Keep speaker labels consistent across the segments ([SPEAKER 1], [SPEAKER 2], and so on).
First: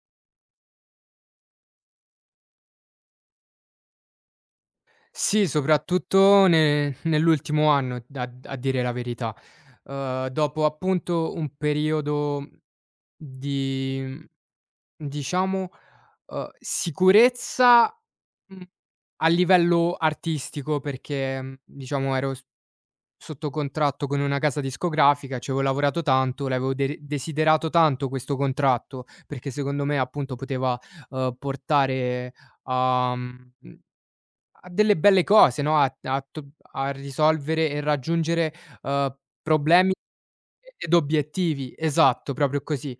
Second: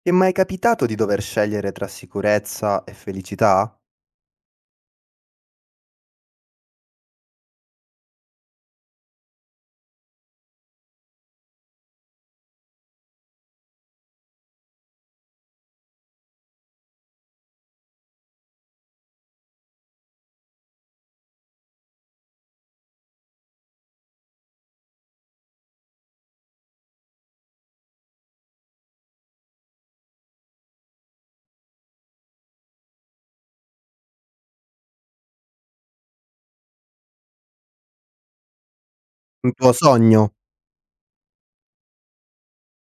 [SPEAKER 1] Ti è mai capitato di dover scegliere tra sicurezza e felicità?
[SPEAKER 2] Sì, soprattutto ne nell'ultimo anno a dire la verità. Dopo appunto un periodo di, mhmm, diciamo, sicurezza, mhmm, a livello artistico perché, diciamo ero s sotto contratto con una casa discografica, ci avevo lavorato tanto, l'avevo de desiderato tanto questo contratto, perché secondo me appunto poteva, portare a, mhmm a delle belle cose, no, a a to a risolvere e raggiungere, uhm,
[SPEAKER 1] Un tuo
[SPEAKER 2] problemi
[SPEAKER 1] sogno?
[SPEAKER 2] ed obiettivi. Esatto, proprio così.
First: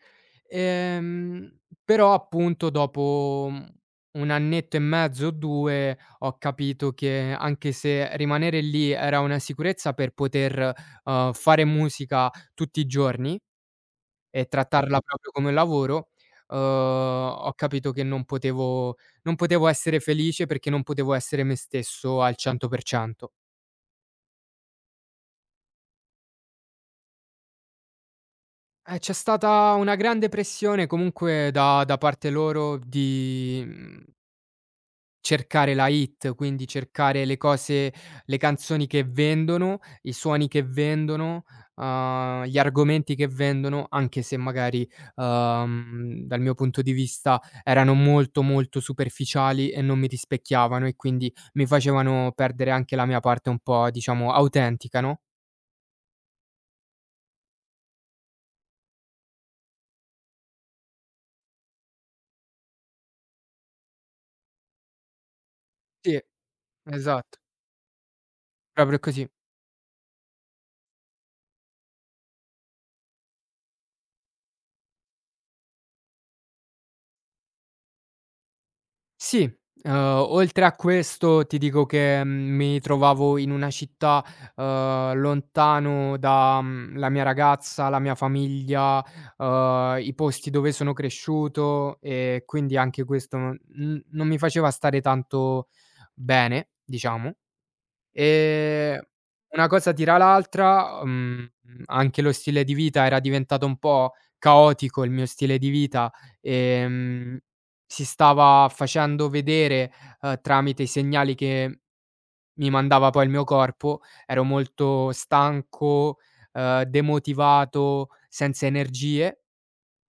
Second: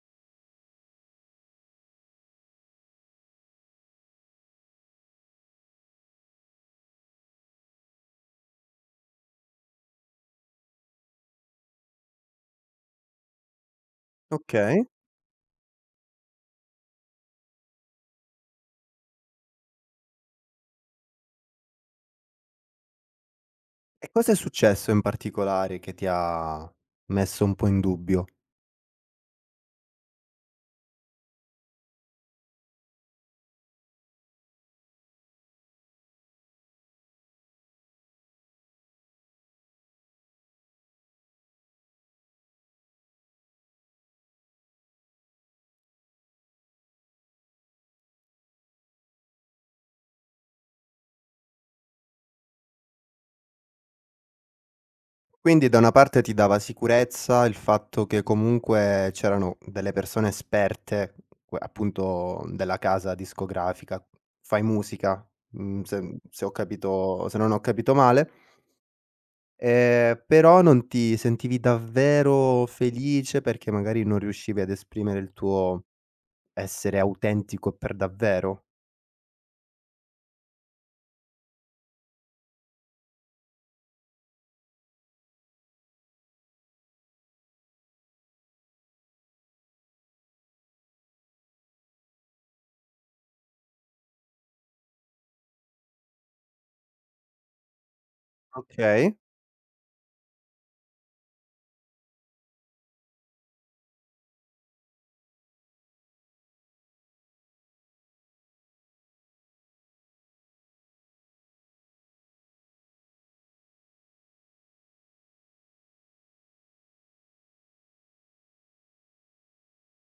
[SPEAKER 2] Però appunto dopo, un annetto e mezzo o 2 ho capito che anche se rimanere lì era una sicurezza per poter, fare musica tutti i giorni e
[SPEAKER 1] Okay.
[SPEAKER 2] trattarla proprio come un lavoro, ho capito che non potevo essere felice perché non potevo essere me stesso al 100%.
[SPEAKER 1] E cosa è successo in particolare che ti ha messo un po' in dubbio?
[SPEAKER 2] C'è stata una grande pressione comunque da parte loro di mhmm cercare la hit, quindi cercare le canzoni che vendono, i suoni che vendono, gli argomenti che vendono, anche se magari, dal mio punto di vista erano molto, molto superficiali e non mi rispecchiavano e quindi mi facevano perdere anche la mia parte un po' diciamo autentica, no?
[SPEAKER 1] Quindi da una parte ti dava sicurezza il fatto che comunque c'erano delle persone esperte, que appunto della casa discografica, fai musica, mhmm, se
[SPEAKER 2] Sì,
[SPEAKER 1] se ho capito se
[SPEAKER 2] esatto,
[SPEAKER 1] non ho capito male.
[SPEAKER 2] proprio così.
[SPEAKER 1] Però non ti sentivi davvero felice perché magari non riuscivi ad esprimere il tuo essere autentico per davvero.
[SPEAKER 2] Sì, uhm, oltre a questo ti dico che, mi trovavo in una città, lontano da, la mia ragazza, la mia famiglia, i posti dove sono cresciuto e quindi anche questo non mi faceva stare tanto bene, diciamo. Ehm,
[SPEAKER 1] Okay,
[SPEAKER 2] una cosa tira l'altra, anche lo stile di vita era diventato un po' caotico il mio stile di vita, ehm, si stava facendo vedere, tramite i segnali che mi mandava poi il mio corpo. Ero molto stanco, demotivato, senza energie,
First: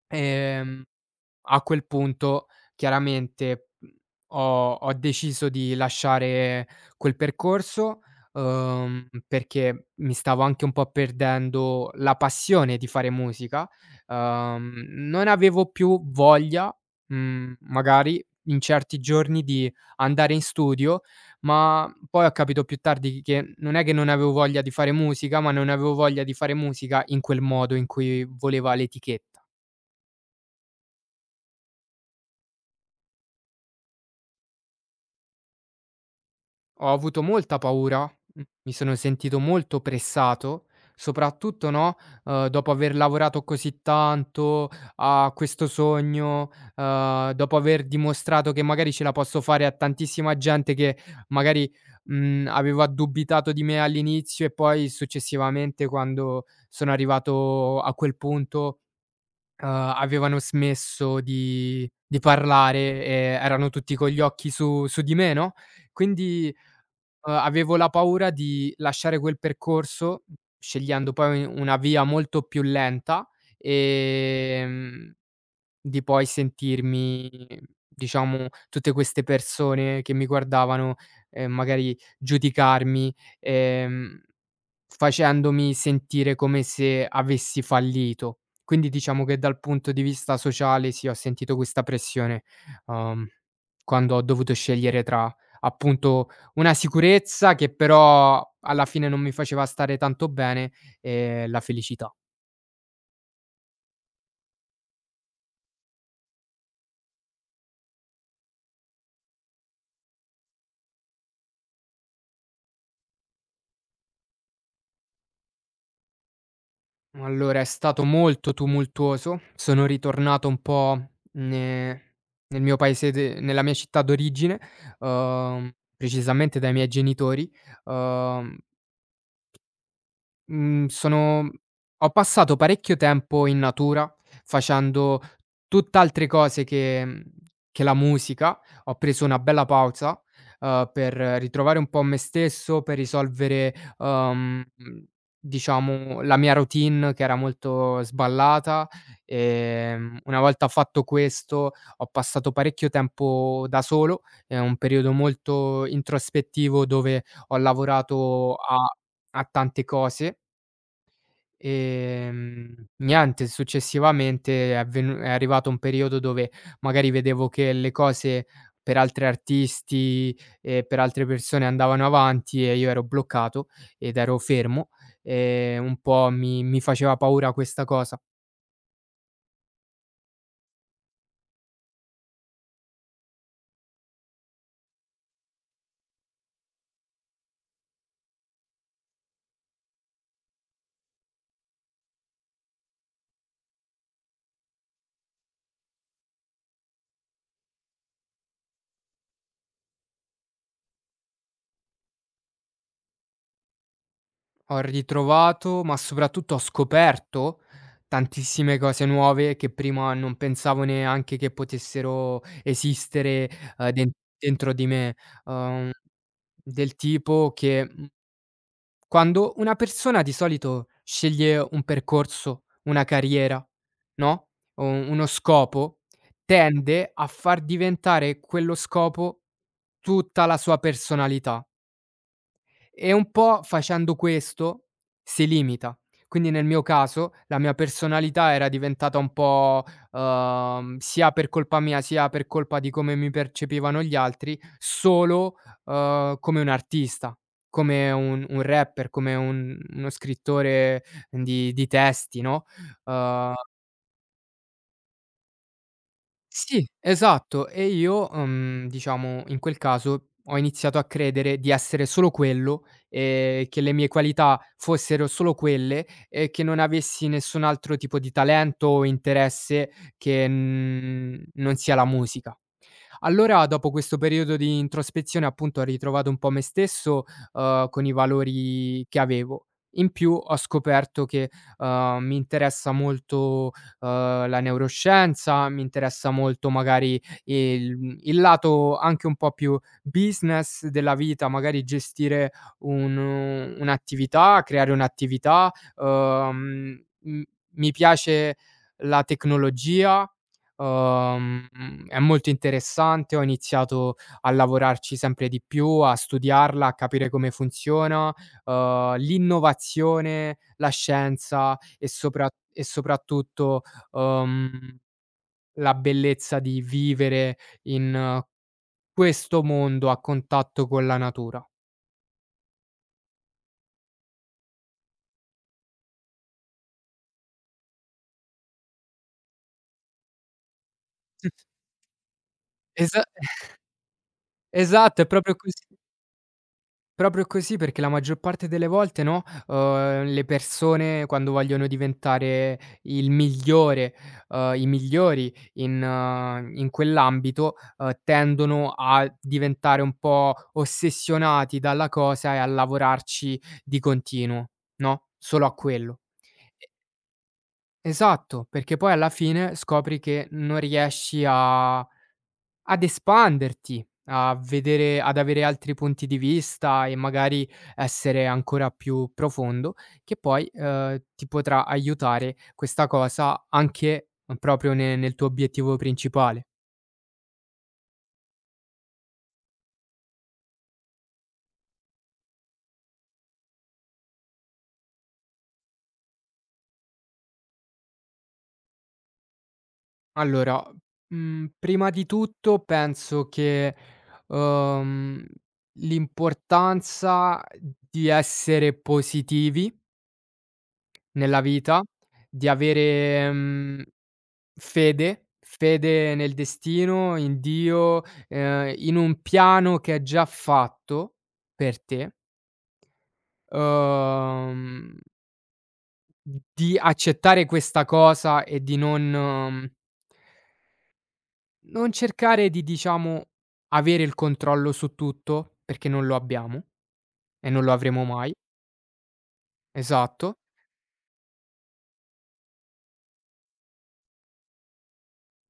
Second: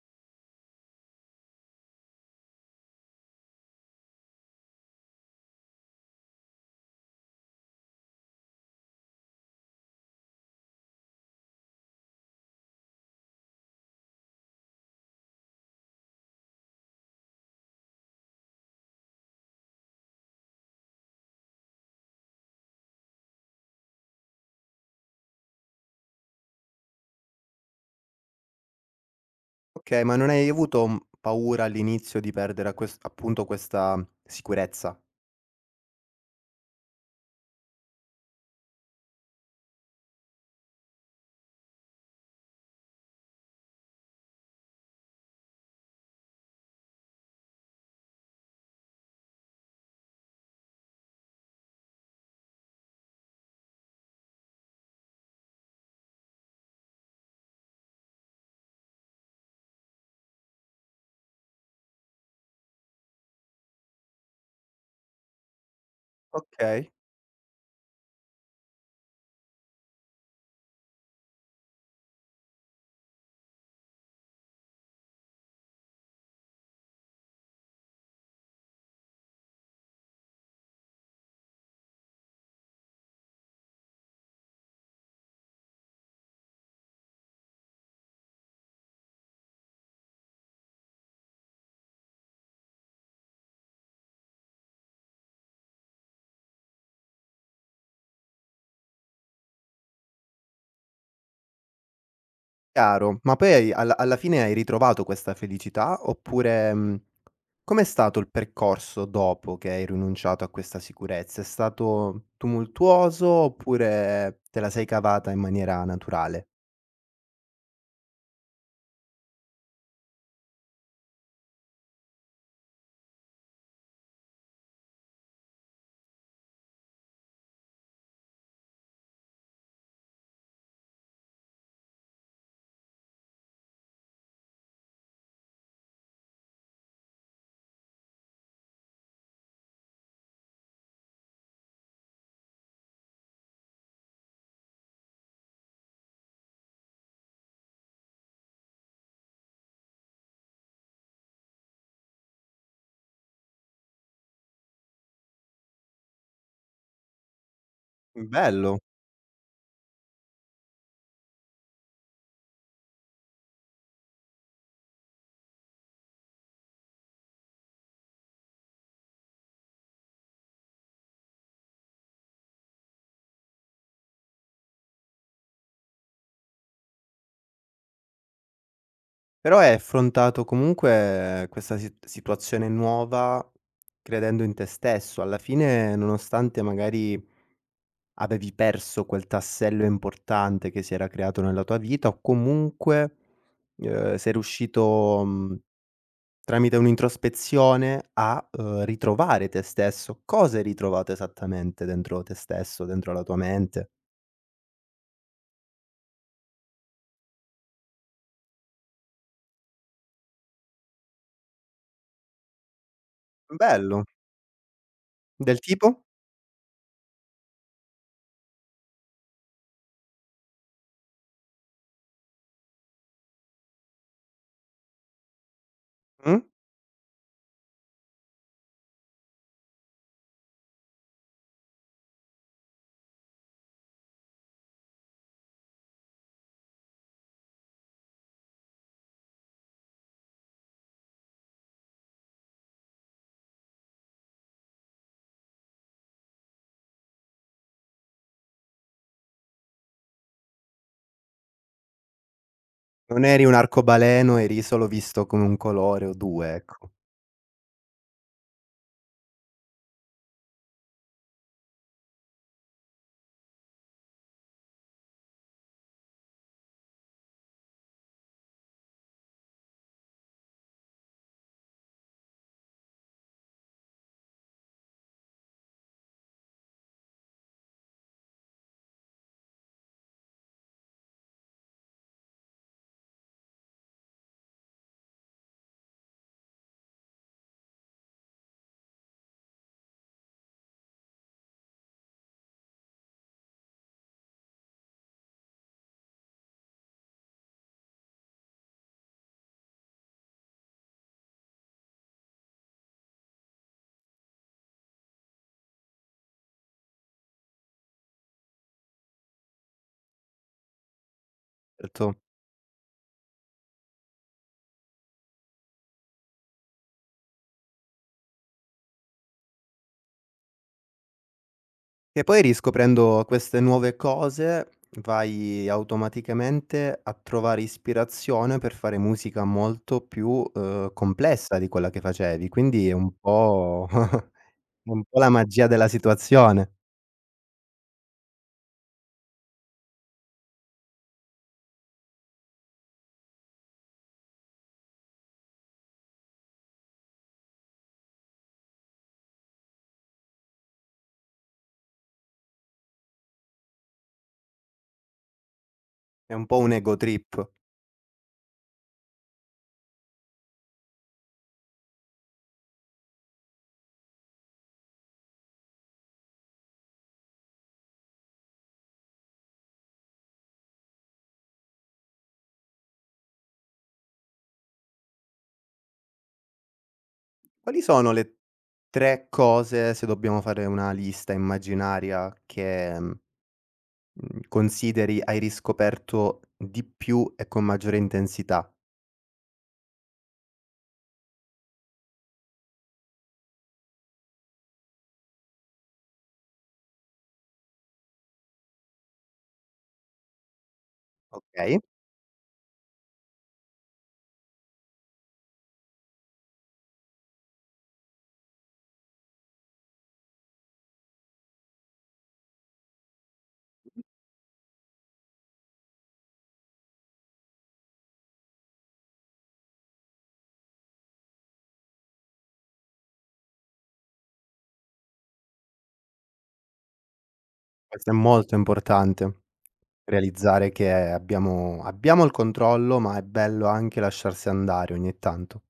[SPEAKER 2] ehm a quel punto chiaramente, ho deciso di lasciare quel percorso, perché mi stavo anche un po' perdendo la passione di fare musica. Non avevo più voglia, magari in certi giorni di andare in studio, ma poi ho capito più tardi che non è che non avevo voglia di fare musica, ma non avevo voglia di fare musica in quel modo in cui voleva l'etiche.
[SPEAKER 1] okay, ma non hai avuto, mhmm, paura all'inizio di perdere a ques appunto questa sicurezza?
[SPEAKER 2] Ho avuto molta paura, mi sono sentito molto pressato, soprattutto, no, dopo aver lavorato così tanto a questo sogno, dopo aver dimostrato che magari ce la posso fare a tantissima gente che magari, aveva dubitato di me all'inizio e poi successivamente quando sono arrivato a quel punto, uhm, avevano smesso di parlare e erano tutti con gli occhi su di me, no, quindi
[SPEAKER 1] Okay,
[SPEAKER 2] Avevo la paura di lasciare quel percorso, scegliendo poi un una via molto più lenta, ehm, di poi sentirmi, diciamo, tutte queste persone che mi guardavano, magari giudicarmi, ehm facendomi sentire come se avessi fallito. Quindi diciamo che dal punto di vista sociale sì, ho sentito questa pressione, uhm, quando ho dovuto scegliere tra, appunto, una sicurezza che però alla fine non mi faceva stare tanto bene e la felicità.
[SPEAKER 1] chiaro. Ma poi hai alla fine hai ritrovato questa felicità oppure, mhmm, com'è stato il percorso dopo che hai rinunciato a questa sicurezza? È stato tumultuoso oppure te la sei cavata in maniera naturale?
[SPEAKER 2] Allora è stato molto tumultuoso, sono ritornato un po' ne nel mio paese de nella mia città d'origine, uhm, precisamente dai miei genitori, uhm Mhmm, sono ho passato parecchio tempo in natura, facendo tutt'altre cose che la musica. Ho preso una bella pausa, per ritrovare un po' me stesso, per risolvere, diciamo la mia routine che era molto sballata. Una volta fatto questo, ho passato parecchio tempo da solo, è un periodo molto introspettivo dove ho lavorato
[SPEAKER 1] Bello.
[SPEAKER 2] a tante cose. Niente, successivamente è arrivato un periodo dove magari vedevo che le cose per altri artisti e per altre persone andavano avanti e io ero bloccato ed ero fermo, e un po' mi faceva paura questa cosa.
[SPEAKER 1] Però hai affrontato comunque questa si situazione nuova credendo in te stesso. Alla fine, nonostante magari avevi perso quel tassello importante che si era creato nella tua vita o comunque, sei riuscito, mhmm, tramite un'introspezione a, ritrovare te stesso. Cosa hai ritrovato esattamente dentro te stesso, dentro la tua mente?
[SPEAKER 2] Ho ritrovato, ma soprattutto ho scoperto tantissime cose nuove che prima non pensavo neanche che potessero esistere, uhm,
[SPEAKER 1] Bello.
[SPEAKER 2] den dentro di me,
[SPEAKER 1] Del
[SPEAKER 2] uhm,
[SPEAKER 1] tipo?
[SPEAKER 2] del tipo che, quando una persona di solito sceglie un percorso, una carriera, no, u uno scopo,
[SPEAKER 1] Mh?
[SPEAKER 2] tende a far diventare quello scopo tutta la sua personalità. E un po' facendo questo si limita. Quindi nel mio caso la mia personalità era diventata un po', sia per colpa mia, sia per colpa di come mi percepivano gli altri, solo, come un artista, come un rapper, come un uno scrittore di testi, no,
[SPEAKER 1] Non eri un
[SPEAKER 2] uhm
[SPEAKER 1] arcobaleno, eri solo visto come un colore o 2,
[SPEAKER 2] sì,
[SPEAKER 1] ecco.
[SPEAKER 2] esatto. E io, diciamo, in quel caso ho iniziato a credere di essere solo quello, che le mie qualità fossero solo quelle e che non avessi nessun altro tipo di talento o interesse che, non sia la musica. Allora, dopo questo periodo di introspezione, appunto, ho ritrovato un po' me stesso, con i valori che avevo. In più ho scoperto che, mi interessa molto, la neuroscienza, mi interessa molto magari il lato anche un po' più business della vita, magari gestire un'attività, creare un'attività, uhm, m mi piace la tecnologia. È molto interessante, ho iniziato a lavorarci sempre di più, a studiarla, a capire come funziona, l'innovazione, la scienza
[SPEAKER 1] Certo.
[SPEAKER 2] e soprattutto, uhm, la bellezza di vivere in questo mondo a contatto con la natura.
[SPEAKER 1] E poi riscoprendo queste nuove cose, vai automaticamente a trovare ispirazione per fare musica molto più, complessa di quella che facevi, quindi è un
[SPEAKER 2] Esa
[SPEAKER 1] po' è un po'
[SPEAKER 2] esatto, è
[SPEAKER 1] la
[SPEAKER 2] proprio
[SPEAKER 1] magia
[SPEAKER 2] così.
[SPEAKER 1] della situazione,
[SPEAKER 2] Proprio così, perché la maggior parte delle volte, no, le persone quando vogliono diventare il migliore, i migliori in in quell'ambito, tendono a diventare un po' ossessionati dalla cosa e a lavorarci di continuo, no, solo a quello.
[SPEAKER 1] è un po' un ego trip.
[SPEAKER 2] Esatto, perché poi alla fine scopri che non riesci a ad espanderti, a vedere ad avere altri punti di vista e magari essere ancora più profondo, che poi, ti potrà aiutare questa cosa anche proprio ne nel tuo obiettivo principale.
[SPEAKER 1] Quali sono le 3 cose, se dobbiamo fare una lista immaginaria, che mhmm, Mhmm, consideri hai riscoperto di più e con maggiore intensità,
[SPEAKER 2] Allora, prima di tutto penso che, uhm, l'importanza di essere positivi nella
[SPEAKER 1] okay?
[SPEAKER 2] vita, di avere, mhmm fede, fede nel destino, in Dio, in un piano che è già fatto per te, uhm, di accettare questa cosa e di non non cercare di, diciamo, avere il controllo su tutto, perché non lo abbiamo e non lo
[SPEAKER 1] Questo è
[SPEAKER 2] avremo mai.
[SPEAKER 1] molto importante,
[SPEAKER 2] Esatto.
[SPEAKER 1] realizzare che abbiamo il controllo, ma è bello anche lasciarsi andare ogni tanto.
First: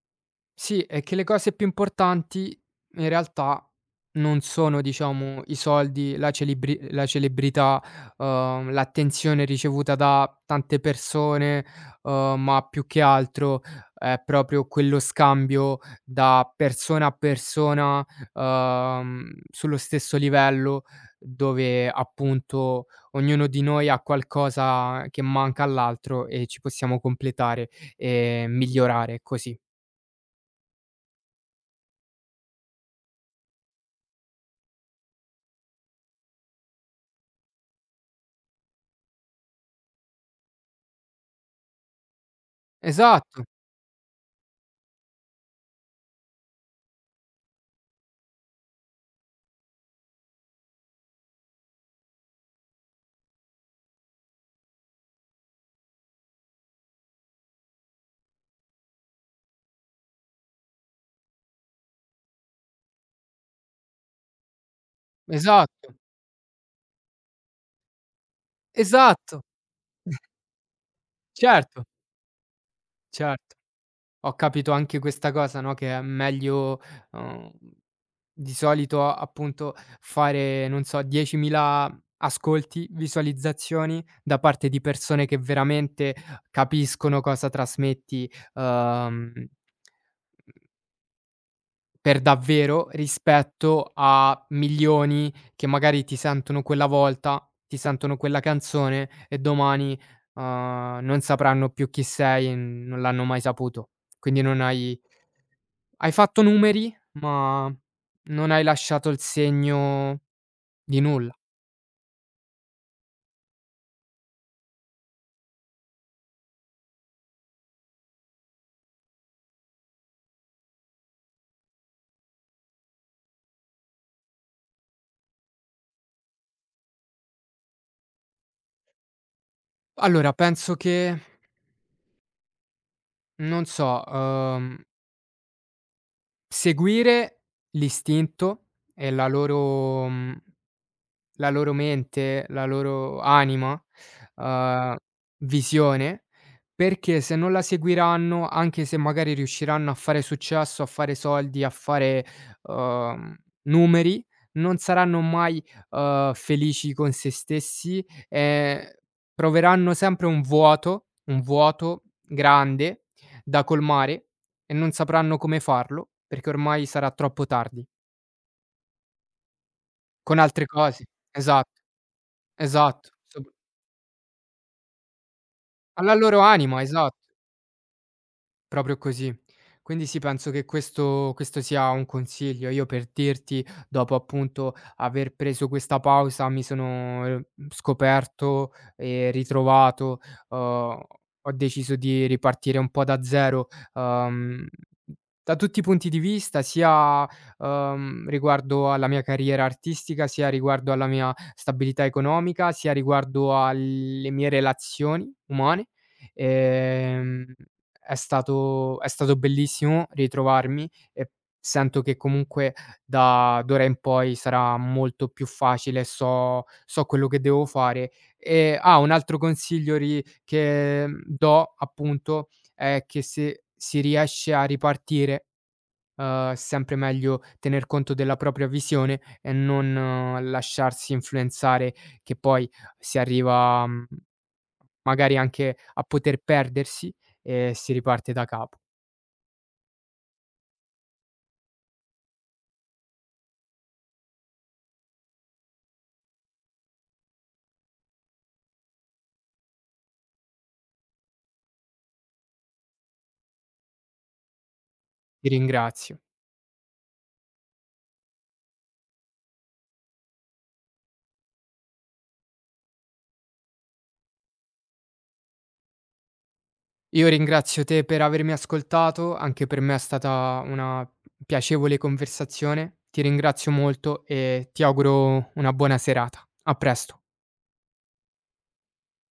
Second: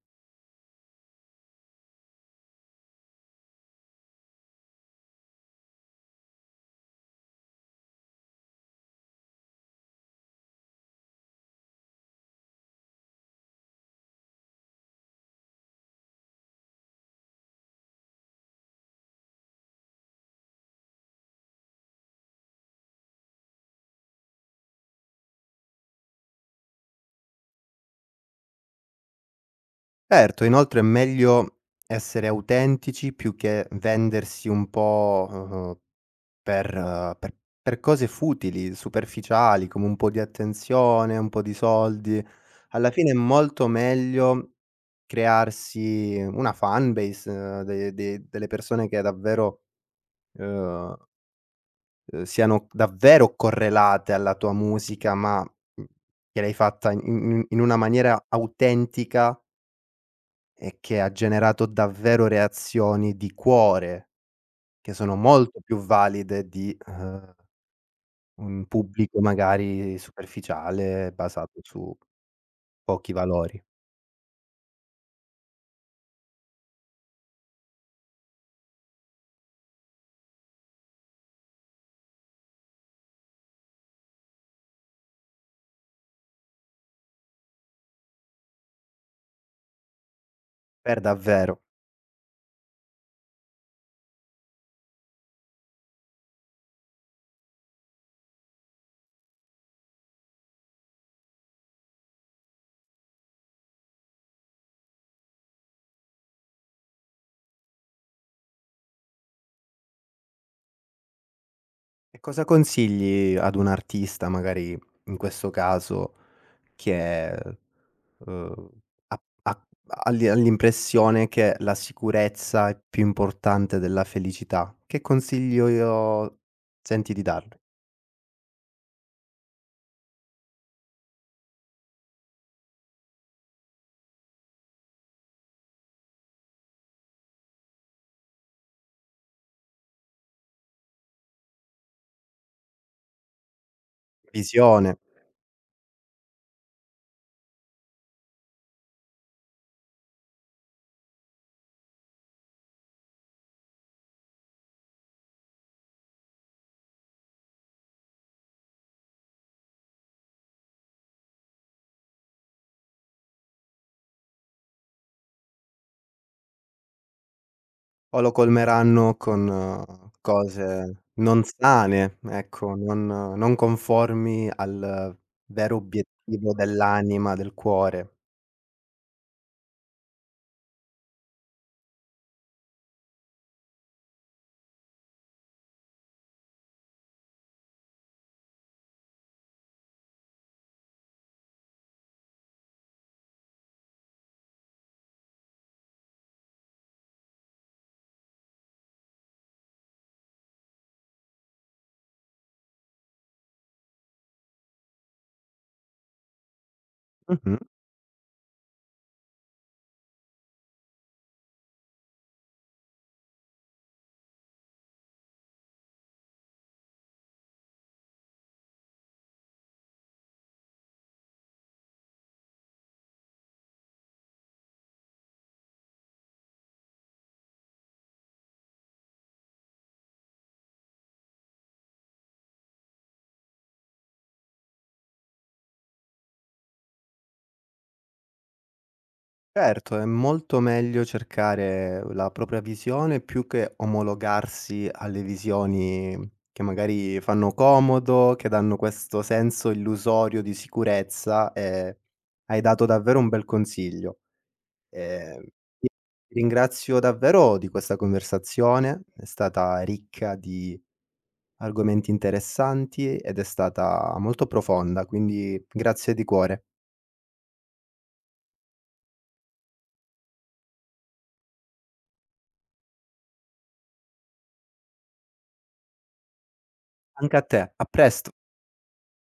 [SPEAKER 2] Sì, è che le cose più importanti in realtà non sono, diciamo, i soldi, la celebrità, l'attenzione ricevuta da tante persone, ma più che altro è proprio quello scambio da persona a persona, sullo stesso livello, dove appunto ognuno di noi ha qualcosa che manca all'altro e ci possiamo completare e migliorare così.
[SPEAKER 1] Certo, inoltre è meglio essere autentici più che vendersi un po', per per cose futili, superficiali, come un po' di attenzione, un po' di soldi. Alla fine è
[SPEAKER 2] Esatto.
[SPEAKER 1] molto meglio crearsi una fan base de de delle persone che davvero, uhm, siano davvero correlate alla tua musica, ma, mhmm, che l'hai fatta in in in una maniera autentica e che ha generato davvero reazioni di cuore, che sono molto più
[SPEAKER 2] Esatto,
[SPEAKER 1] valide di, un pubblico
[SPEAKER 2] esatto,
[SPEAKER 1] magari superficiale, basato
[SPEAKER 2] certo,
[SPEAKER 1] su pochi
[SPEAKER 2] certo.
[SPEAKER 1] valori.
[SPEAKER 2] Ho capito anche questa cosa, no, che è meglio, uhm, di solito appunto fare, non so, 10.000 ascolti, visualizzazioni da parte di persone che veramente capiscono cosa trasmetti,
[SPEAKER 1] Per davvero.
[SPEAKER 2] per davvero, rispetto a milioni che magari ti sentono quella volta, ti sentono quella canzone e domani, non sapranno più chi sei e non l'hanno mai saputo. Quindi non hai hai fatto numeri, ma non hai lasciato il segno di nulla.
[SPEAKER 1] E cosa consigli ad un artista, magari in questo caso, che, uhm, ha l'i ha l'impressione che la sicurezza è più importante della felicità? Che consiglio io senti di darle?
[SPEAKER 2] Allora penso che, non so, seguire l'istinto e la loro, mhmm la loro mente, la loro anima, uhm,
[SPEAKER 1] Visione.
[SPEAKER 2] visione, perché se non la seguiranno, anche se magari riusciranno a fare successo, a fare soldi, a fare, uhm, numeri, non saranno mai, felici con se stessi e proveranno sempre un vuoto grande da colmare e non sapranno come farlo, perché ormai sarà troppo tardi.
[SPEAKER 1] O lo colmeranno con
[SPEAKER 2] Con altre
[SPEAKER 1] cose
[SPEAKER 2] cose.
[SPEAKER 1] non
[SPEAKER 2] Esatto,
[SPEAKER 1] sane, ecco, non
[SPEAKER 2] esatto. Sop
[SPEAKER 1] non conformi al vero
[SPEAKER 2] Alla loro
[SPEAKER 1] obiettivo
[SPEAKER 2] anima, esatto.
[SPEAKER 1] dell'anima, del cuore.
[SPEAKER 2] Proprio così. Quindi sì, penso che questo sia un consiglio. Io per dirti, dopo appunto aver preso questa pausa, mi sono, scoperto e ritrovato, ho ho deciso di ripartire un po' da zero, da tutti i punti di vista, sia, riguardo alla mia carriera artistica, sia riguardo alla mia stabilità economica, sia riguardo alle mie relazioni umane. Ehm
[SPEAKER 1] Mh-mh.
[SPEAKER 2] è stato bellissimo ritrovarmi e sento che comunque da d'ora in poi sarà molto più facile, so quello che devo fare. E ah, un altro consiglio ri che, do appunto è che se si riesce a ripartire, è sempre meglio tener conto della propria visione e non lasciarsi influenzare che poi si arriva, magari anche a poter perdersi e si riparte da capo.
[SPEAKER 1] Certo, è molto meglio cercare la propria visione più che omologarsi alle visioni che magari fanno comodo, che danno questo senso illusorio di sicurezza e hai dato davvero un bel consiglio. Ehm,
[SPEAKER 2] Ti ringrazio.
[SPEAKER 1] ti ringrazio davvero di questa conversazione, è stata ricca di argomenti interessanti ed è stata molto profonda, quindi grazie di cuore.
[SPEAKER 2] Io ringrazio te per avermi ascoltato, anche per me è stata una piacevole conversazione. Ti ringrazio molto e ti auguro una buona serata. A presto.
[SPEAKER 1] Anche a te, a presto.